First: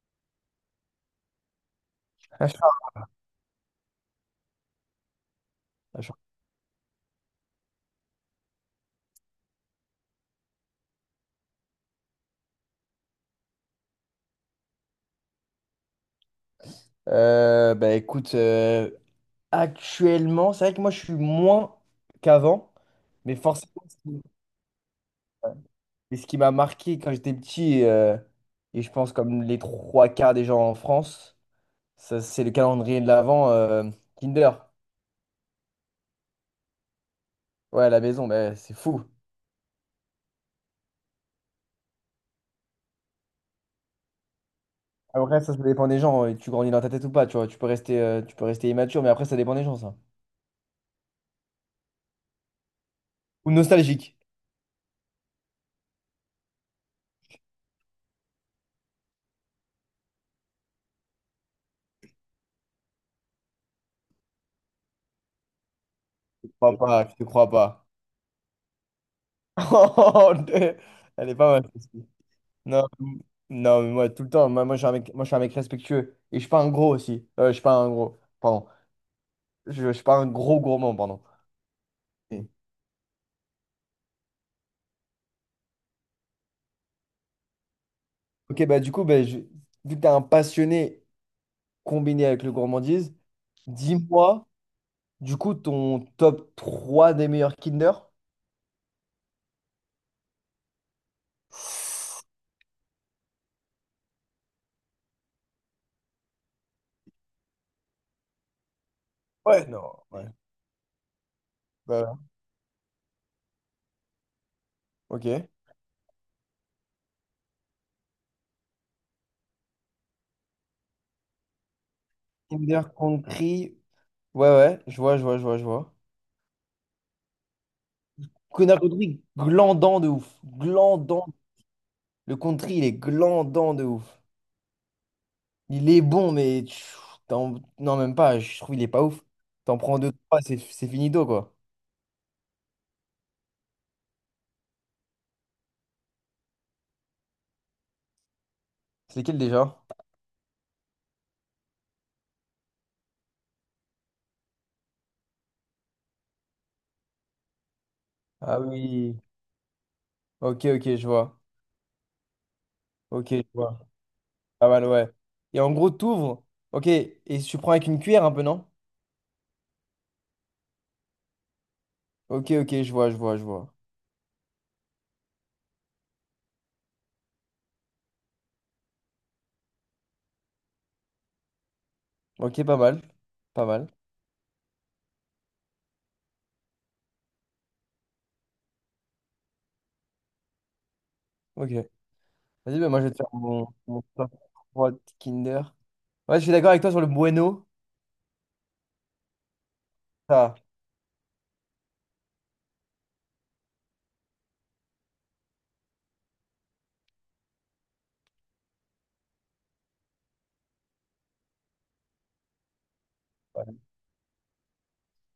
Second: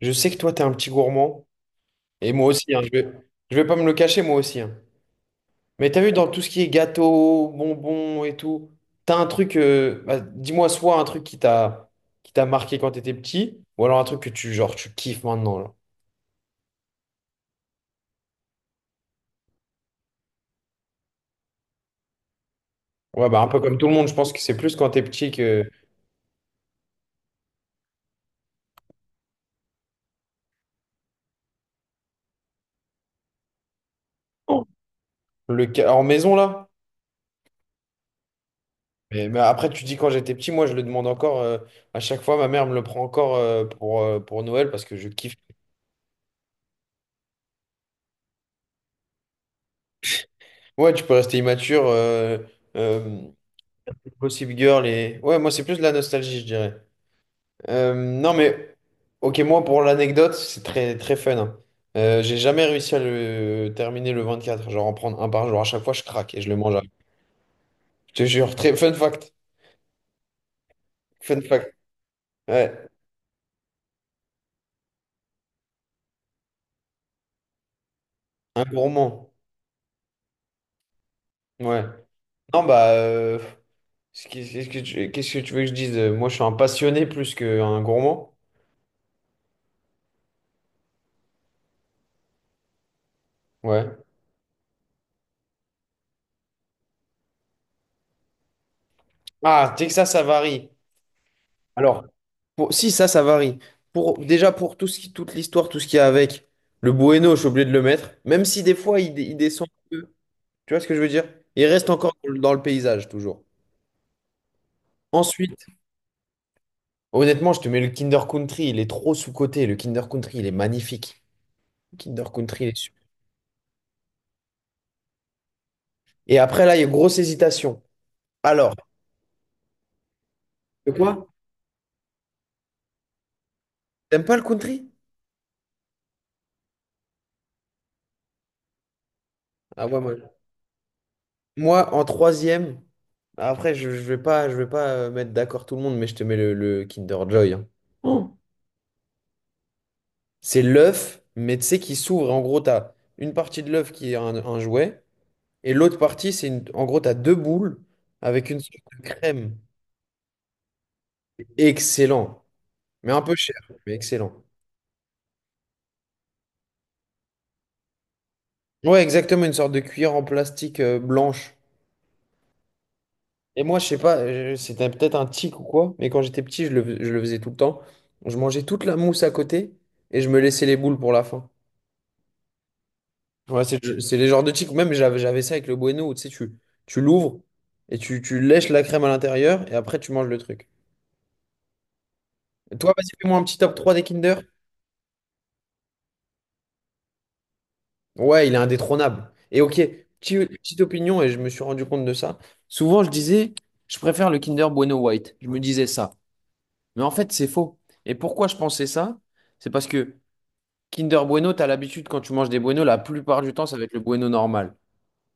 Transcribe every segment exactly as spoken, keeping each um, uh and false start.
Je sais que toi, t'es un petit gourmand. Et moi Achat, aussi, hein, je vais, je vais pas me le cacher, moi aussi. hein. Mais t'as vu, achat. dans tout ce qui est gâteau, bonbons et tout, t'as un truc, euh, bah, dis-moi soit un truc qui t'a qui t'a marqué quand t'étais petit, ou alors un truc que tu, genre, tu kiffes maintenant, là. Euh, bah écoute, euh, actuellement, c'est vrai que moi je suis moins qu'avant, Ouais, mais bah, un peu forcément, comme tout le ce monde, je qui pense que c'est plus quand t'es petit euh, que mais ce qui m'a marqué quand j'étais petit, euh, et je pense comme les trois quarts des gens en France, ça, c'est le calendrier de l'Avent euh, Kinder. le ca- en maison, là. Ouais, à la maison, bah, c'est fou. Mais, mais après, tu dis quand j'étais petit, moi, je le demande encore, euh, à chaque fois, ma mère me le prend encore, euh, pour, euh, pour Noël, parce que je kiffe. Après, ça, ça dépend des gens, et tu grandis dans ta tête ou pas, tu vois, tu peux rester, euh, tu peux rester immature, mais après, ça dépend des gens, ça. Ouais, tu peux rester immature. euh, euh, Ou nostalgique. Gossip Girl et... Ouais, moi, c'est plus de la nostalgie, je dirais. Euh, non, mais... Ok, moi, pour l'anecdote, c'est très, très fun. hein. Euh, j'ai jamais réussi à le terminer le vingt-quatre, genre en prendre un par jour. À chaque fois, je craque et Je je te le mange. crois après. pas, je te crois pas. Je te jure, très fun fact. Elle est Fun pas mal. fact. Ouais, Non, m- non, mais moi, tout le temps, moi, moi, je suis un mec, moi, je suis un mec respectueux. Et je suis pas un gros aussi. Euh, je suis pas un gros, un pardon. gourmand. Je, je suis pas un gros gourmand, pardon. Ouais. Et- Non, bah... euh, ce qui- Qu'est-ce que tu... qu'est-ce que tu veux que je dise? Moi, je suis un passionné plus qu'un gourmand. Ok, bah du coup, bah, je- vu que tu es un passionné combiné avec le gourmandise, Ouais. dis-moi, du coup, ton top trois des meilleurs Kinder? Ah, Texas, ça varie. Alors, Pour- si, ça, ça varie. Pour, déjà, pour tout ce qui, toute l'histoire, tout ce qu'il y a avec, le Bueno, je suis obligé de le mettre. Même si des fois, il, dé- il Ouais, descend un non, peu. ouais. Tu vois ce que je veux dire? Il reste encore Voilà, dans le dans le paysage, toujours. ok. Ensuite, honnêtement, je te mets le Kinder Country. Il est trop sous-coté. Le Kinder Country, il est magnifique. Le Kinder Country, il est Kinder super. Country. Ouais, ouais, je vois, je vois, je vois, je vois. Et après, là, il y a une grosse hésitation. Alors, Kinder Country, glandant de ouf. de quoi? Glandant. Le country, il est glandant de ouf. T'aimes pas le country? Il est bon, mais tu- t'en- non, même pas. Je trouve il est pas ouf. T'en Ah prends ouais, deux, moi. trois, c'est c'est finito, quoi. Moi, en troisième, après, je, je vais pas, je vais pas euh, mettre d'accord tout le monde, mais je te mets le, le Kinder Joy. hein. Oh. C'est lequel déjà? C'est l'œuf, mais tu sais, qui s'ouvre. En gros, tu as une partie de l'œuf qui est un, un jouet, et l'autre partie, c'est une... en gros, tu as deux boules avec une Ah sorte de oui. crème. Ok, ok, je vois. Excellent, mais un Ok, peu je cher, vois. mais excellent. Pas mal, ouais. Et en gros, t'ouvres. Ok, et tu prends avec une cuillère un peu, non? Ouais, exactement, une sorte de cuillère en plastique euh, blanche. Ok, ok, je vois, je vois, je Et vois. moi, je sais pas, euh, c'était peut-être un tic ou quoi, mais quand j'étais petit, je le, je le faisais tout le temps. Je mangeais toute la mousse à côté et je me laissais les boules pour la fin. Ok, pas mal. Ouais, Pas c'est mal. le- c'est les genres de chics. Même j'avais j'avais ça avec le Bueno, où, tu sais, tu, tu l'ouvres et tu, tu lèches la crème à l'intérieur et après tu manges le truc. Ok. Et Vas-y, bah, toi, moi, je vas-y, vais te faire fais-moi un petit mon, top trois mon des top Kinder. trois Kinder. Ouais, je suis d'accord avec toi sur le bueno. Ouais, il est indétrônable. Et ok, petit- Ça, petite opinion, et je me suis rendu compte de ça. Souvent, je disais, je préfère le Kinder Bueno White. Je me disais ça. Mais en fait, c'est faux. Et pourquoi je pensais ça? C'est parce que Kinder Bueno, t'as l'habitude quand tu manges des Bueno, la plupart du temps, ça ouais, va être le Bueno normal.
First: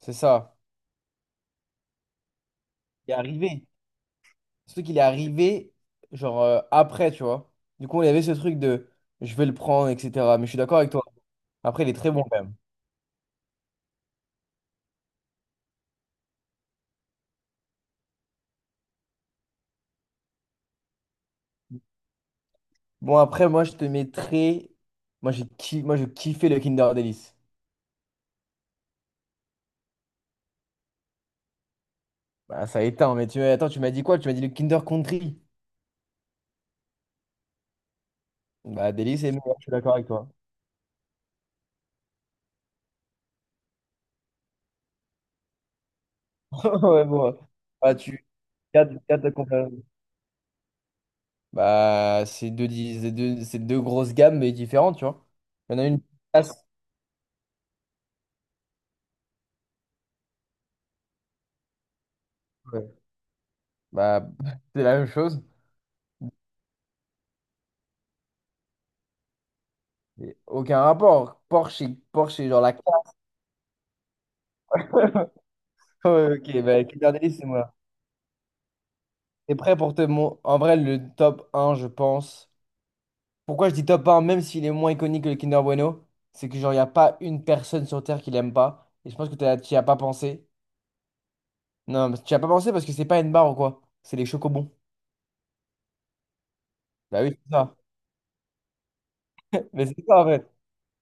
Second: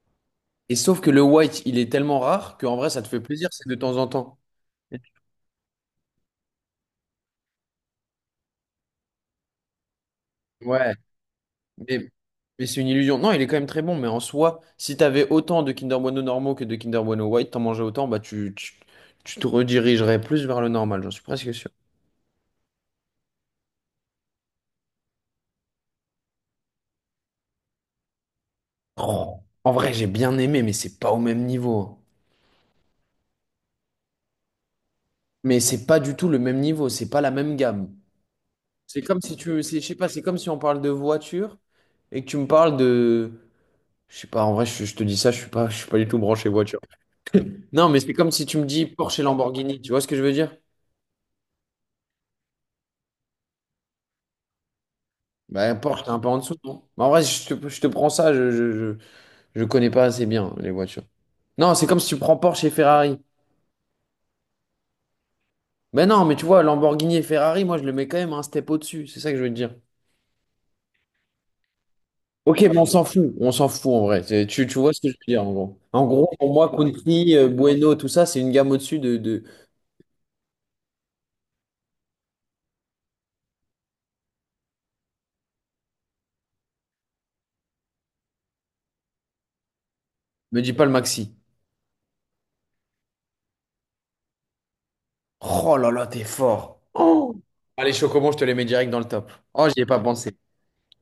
c'est ça. Et sauf que le White, il est tellement rare qu'en vrai, ça te Il est fait plaisir, arrivé. c'est de temps en temps. Surtout qu'il est arrivé, genre, euh, après, tu vois. Du coup, il y avait ce truc de je vais le prendre, et cetera. Mais je suis d'accord avec Ouais, toi. Après, il est Mais, très bon, quand même. mais c'est une illusion. Non, il est quand même très bon, mais en soi, si t'avais autant de Kinder Bueno normaux que de Kinder Bueno White, t'en mangeais autant, bah tu, tu, tu te redirigerais plus vers le normal, j'en suis presque sûr. Bon, après, moi, je te mettrais. Moi, j'ai ki- moi, je kiffais le Kinder Delice. Oh, en vrai, j'ai bien aimé, mais c'est pas au même niveau. hein. Bah, ça éteint, mais tu... attends, tu m'as dit quoi? Tu m'as dit le Kinder Country. Mais c'est pas du tout le même niveau, c'est pas la même gamme. Bah, C'est comme Delice est si meilleur, tu, je suis c'est, je sais d'accord avec pas, c'est toi. comme si on parle de voiture et que tu me parles de, je sais pas, en vrai, je, je te dis ça, je suis pas, je suis pas du tout branché voiture. Ouais, bon. Ouais. Non, Bah, mais c'est tu. comme si tu me dis Garde, Porsche garde et ta Lamborghini, comparaison. tu vois ce que je veux dire? Bah, c'est deux, dis- c'est deux... c'est deux grosses gammes, mais différentes, tu vois. Bah, Il y en a une Porsche, qui t'es un peu en dessous, casse. non? Mais en vrai, je te, je te prends ça, je, je, je, je connais pas assez bien les voitures. Non, c'est comme si tu prends Porsche et Ouais. Ferrari. Bah, c'est la même chose. Ben non, mais tu vois, Lamborghini et Ferrari, moi, je le mets quand même un step au-dessus, c'est ça que je veux te dire. Et aucun rapport. Porsche, c'est- Porsche, c'est Ok, genre la mais on classe. s'en fout, on s'en fout en vrai. C'est- Tu, tu vois ce que je veux dire, en gros. En Oh, gros, pour ok, moi, bah écoute, Country, c'est euh, moi. Bueno, tout ça, c'est une gamme au-dessus de, de... T'es prêt pour te mon... En vrai, le top un je pense. Pourquoi je dis top un même s'il est moins iconique que le Kinder Bueno, c'est que genre, il n'y a pas une personne sur Terre qui l'aime pas. Et je pense que t'as- tu n'y as pas pensé. Me dis pas le Maxi. Non, mais tu n'y as pas pensé parce que c'est pas une barre ou quoi. C'est les chocobons. Oh là là, t'es fort. Bah oui, c'est ça. Ah, les chocobons, je te les mets direct dans le top. Oh, j'y ai Mais c'est pas ça, en pensé. fait.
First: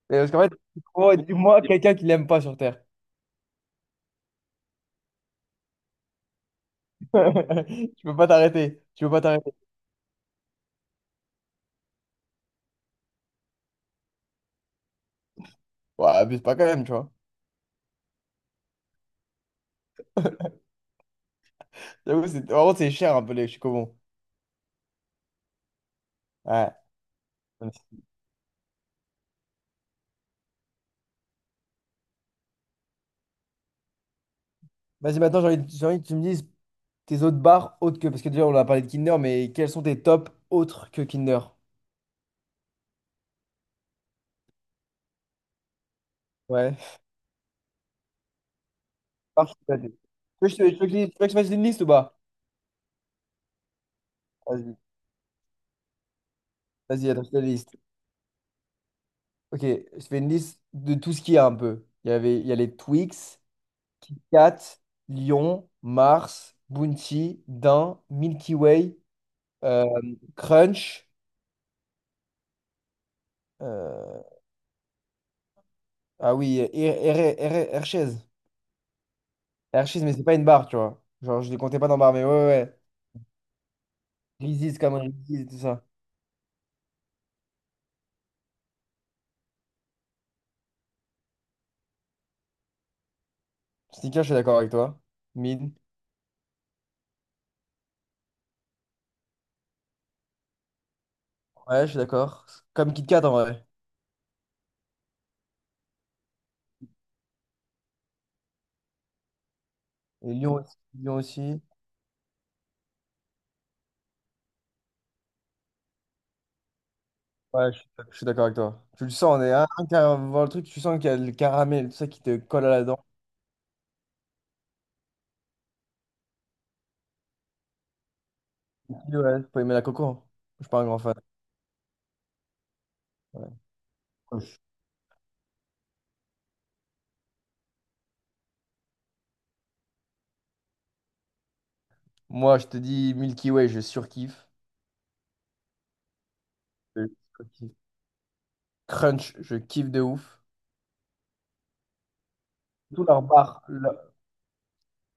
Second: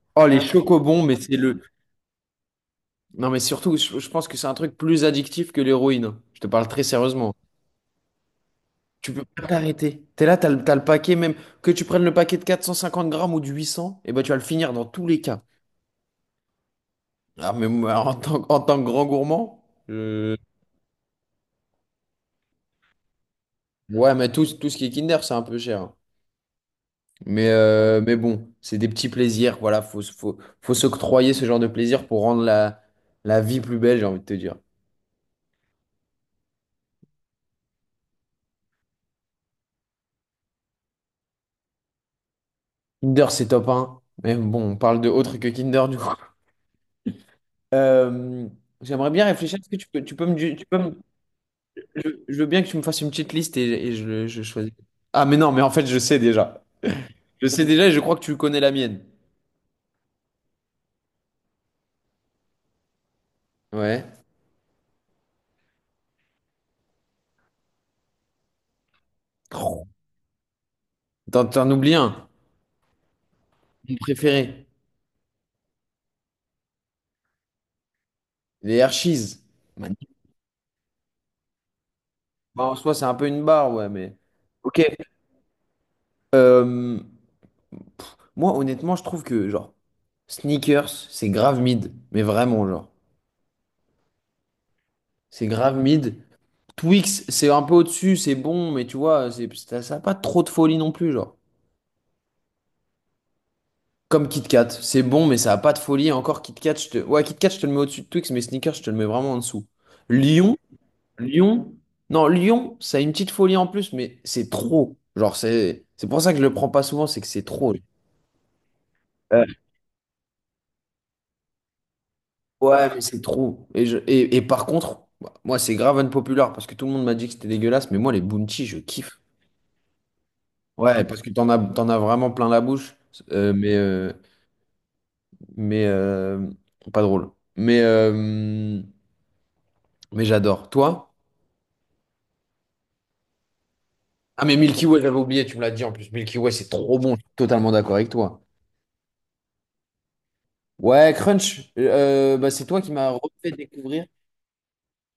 Et Oh, parce les qu'en fait, chocobons, oh, mais c'est le, dis-moi quelqu'un qui l'aime pas sur Terre. Non, mais surtout, je, je pense que c'est un truc plus addictif que l'héroïne. Je te parle très sérieusement. Tu peux pas t'arrêter. Tu peux Tu pas peux pas t'arrêter. t'arrêter. T'es là, t'as le, t'as le paquet, même que tu prennes le paquet de quatre cent cinquante grammes ou du huit cents, et ben tu vas le finir dans tous les cas. Ouais, abuse pas quand même, tu vois. Ah, mais moi, en tant, en tant que grand gourmand, euh, J'avoue, c'est... En gros, c'est cher un peu les chocobons. ouais, mais tout, tout ce qui est Kinder, c'est un peu cher. hein. Ouais. Mais, euh, mais bon, c'est des petits plaisirs. Voilà, faut, se- faut, faut s'octroyer ce genre de plaisir pour rendre la, la vie plus belle, j'ai envie de te dire. Vas-y, maintenant, j'ai envie, j'ai envie que tu me dises tes autres bars autres que. Parce que déjà, on a parlé de Kinder, mais quels sont tes tops autres que Kinder? Kinder, c'est top un. Mais bon, on parle de autre que Kinder, du coup. Ouais. Euh, j'aimerais bien Bars, je réfléchir. sais Est-ce que pas, tu tu peux, tu peux me, veux que du- je te- tu peux tu veux que me- je tu veux que je fasse une liste ou je, pas? je veux bien que tu me fasses une petite liste et, et je, je choisis. Vas-y, Ah, mais non, mais en fait, je sais déjà. vas-y, attends, je fais Je une sais liste. déjà et je crois que tu connais la mienne. Ok, je fais une liste de tout ce qu'il y a un peu. Il y avait, il y a les Twix, Ouais. Cat, Lion, Mars, Bounty, Daim, Milky Way, euh, Oh, Crunch. T'en t'en oublies un, mon euh, préféré. ah oui, Her- Her- Her- Hershey's. Les Hershey's. Hershey's, Magnifique. mais c'est pas une barre, tu vois. Genre, je les comptais pas dans barre, mais ouais, ouais. Bah, en Ouais. soi, c'est un peu une barre, ouais, mais. Reese's, Ok. Cameron Reese's, tout ça. Euh, moi, honnêtement, je trouve que, genre, Sneakers, c'est grave mid. Mais vraiment, genre. Snickers, je suis d'accord avec toi. C'est Mid. grave mid. Twix, c'est un peu au-dessus, c'est bon, mais tu vois, c'est, ça n'a pas trop de folie non plus, genre. Ouais, je suis d'accord. Comme Kit Kat en vrai. Comme Kit Kat, c'est bon, mais ça a pas de folie. Encore Kit Kat, je te... Ouais, Kit Kat, je te le mets au-dessus de Twix, mais Snickers, je te le mets vraiment en dessous. Et Lyon Lion, aussi. Lyon aussi. Lion, non, Lion, ça a une petite folie en plus, mais c'est trop. Genre, c'est c'est pour ça que je le prends pas souvent, c'est que c'est Ouais, trop. je suis je suis d'accord avec toi. Tu le sens, on Euh, est un, avant voir le truc, tu sens qu'il y a le caramel, tout ça qui te colle à la Ouais, mais dent. c'est trop. Et, je... et, et par contre, bah, moi, c'est grave unpopular parce que tout le monde m'a dit que c'était dégueulasse, mais moi, les Bounty, je Milky kiffe. Way, faut aimer la coco, hein. Je suis pas un grand Ouais, fan. parce que t'en as, t'en as vraiment plein la bouche, Ouais. euh, mais, euh, Proche. mais euh, pas drôle. Mais, euh, mais j'adore. Toi? Moi, je te dis Milky Way, je Ah surkiffe. mais Milky Way, j'avais oublié, tu me l'as dit en plus. Milky Way, c'est trop Je bon, je suis totalement surkiffe. d'accord avec toi. Crunch, je kiffe de ouf. Ouais, Crunch, euh, bah, c'est toi qui Surtout m'as leur refait barre, découvrir. le-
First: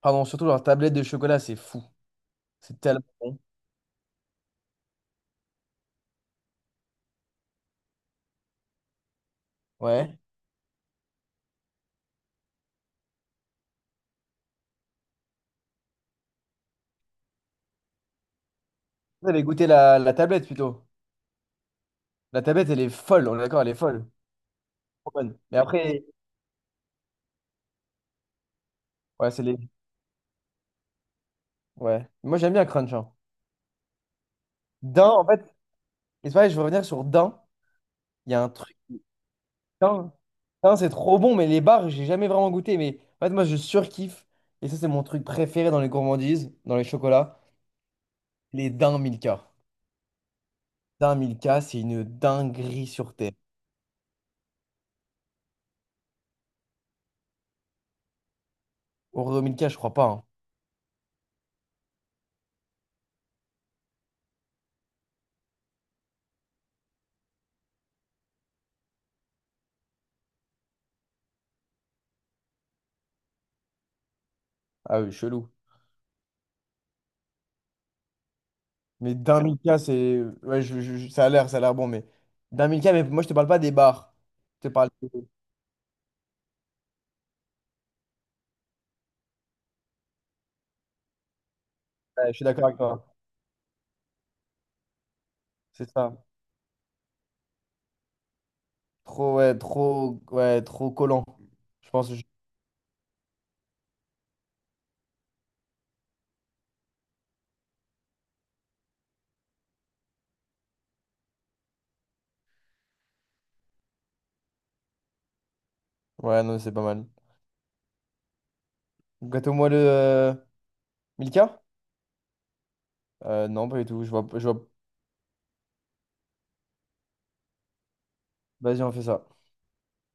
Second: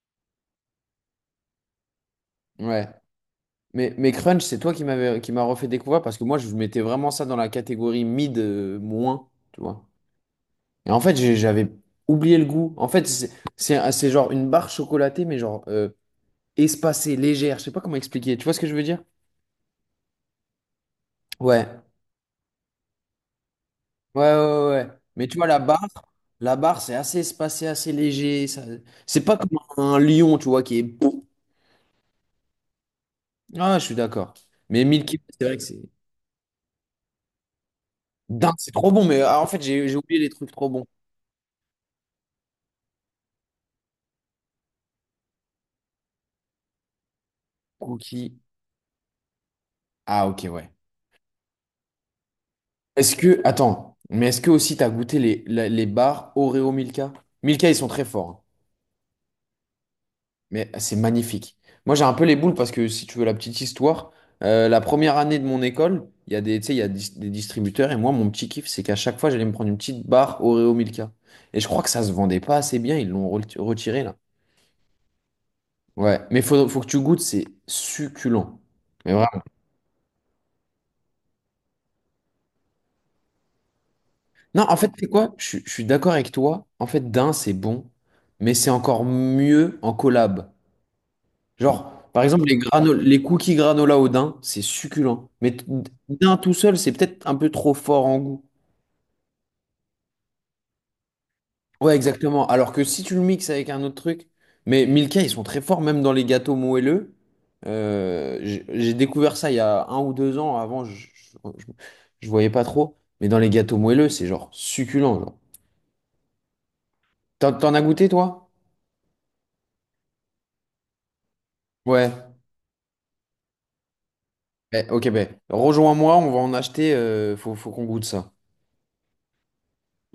pardon, surtout leur tablette de chocolat, c'est fou. C'est Ouais. tellement bon. Mais, mais Crunch, c'est toi qui m'avais qui m'a refait découvrir parce que moi, je mettais vraiment ça dans la catégorie mid euh, moins, tu vois. Ouais. Et en fait, j'ai- j'avais oublié le goût. En fait, c'est c'est c'est genre une barre chocolatée, mais genre euh, espacée, légère. Je sais pas comment expliquer. Tu vois ce que je veux dire? Vous avez goûté la, la tablette plutôt. Ouais. La tablette, elle est folle, on est d'accord, elle est folle. Ouais, ouais, ouais. ouais. Trop Mais tu bonne. vois, Mais la barre, après, la barre, c'est assez espacé, assez léger. ça- C'est ouais, pas c'est comme les. un lion, tu vois, qui est. Ouais. Moi, j'aime bien Crunch, hein. Ah, je suis d'accord. Mais mille Dain, kilos, en fait, c'est vrai que c'est. et c'est pareil, je veux revenir sur Dain. Il y a un Dingue, c'est truc. trop bon. Mais ah, en fait, j'ai j'ai Dain, oublié les trucs trop Dain, bons. c'est trop bon, mais les bars, j'ai jamais vraiment goûté. Mais en fait, moi, je surkiffe. Et ça, c'est mon truc préféré dans les gourmandises, dans les chocolats. Cookies. Les Dain Milka. Ah, ok, ouais. Dain Milka, c'est une dinguerie Est-ce sur terre. que. Attends. Mais est-ce que aussi, t'as goûté les, la- les, barres Oreo Milka? Milka, ils sont très forts. hein. Oreo Milka, je crois pas, hein. Mais c'est magnifique. Moi, j'ai un peu les boules parce que si tu veux la petite histoire, euh, la première année de mon école, il y a des, tu sais, il y a dis- des distributeurs et moi, mon petit kiff, c'est qu'à chaque fois, j'allais me prendre une petite barre Oreo Milka. Et je crois que ça se vendait pas assez bien, ils l'ont re- retiré là. Ah oui, chelou. Ouais, mais faut, faut que tu goûtes, c'est succulent. Mais Mais vraiment. d'un Milka, c'est. Ouais, je- je- je- ça a l'air, ça a l'air bon, mais. D'un Milka, mais moi, je te parle pas des bars. Non, Je te en parle. fait, c'est quoi? Je, suis je suis d'accord avec toi. En fait, d'un, c'est bon, mais c'est encore mieux en collab. Genre, par Ouais, je suis exemple, les, d'accord avec grano- toi. les cookies granola au daim, c'est succulent. Mais t- C'est ça. daim tout seul, c'est peut-être un peu trop fort en goût. Trop, ouais, trop, ouais, trop collant. Je Ouais, pense que je- exactement. Alors que si tu le mixes avec un autre truc, mais Milka, ils sont très forts, même dans les gâteaux moelleux. Euh, j'ai j'ai découvert ça il y a un ou deux ans. Avant, je, je, je- je voyais pas trop. Mais dans les gâteaux moelleux, c'est genre succulent. Genre. Ouais, non, c'est pas mal. T'en, t'en as goûté, toi? Gâteau moelleux, euh, Milka? Ouais. Euh, non, pas du tout. Je vois, je vois... Eh, ok, ben, rejoins-moi, on va en acheter. euh, faut, faut qu'on goûte ça. Vas-y, on fait ça.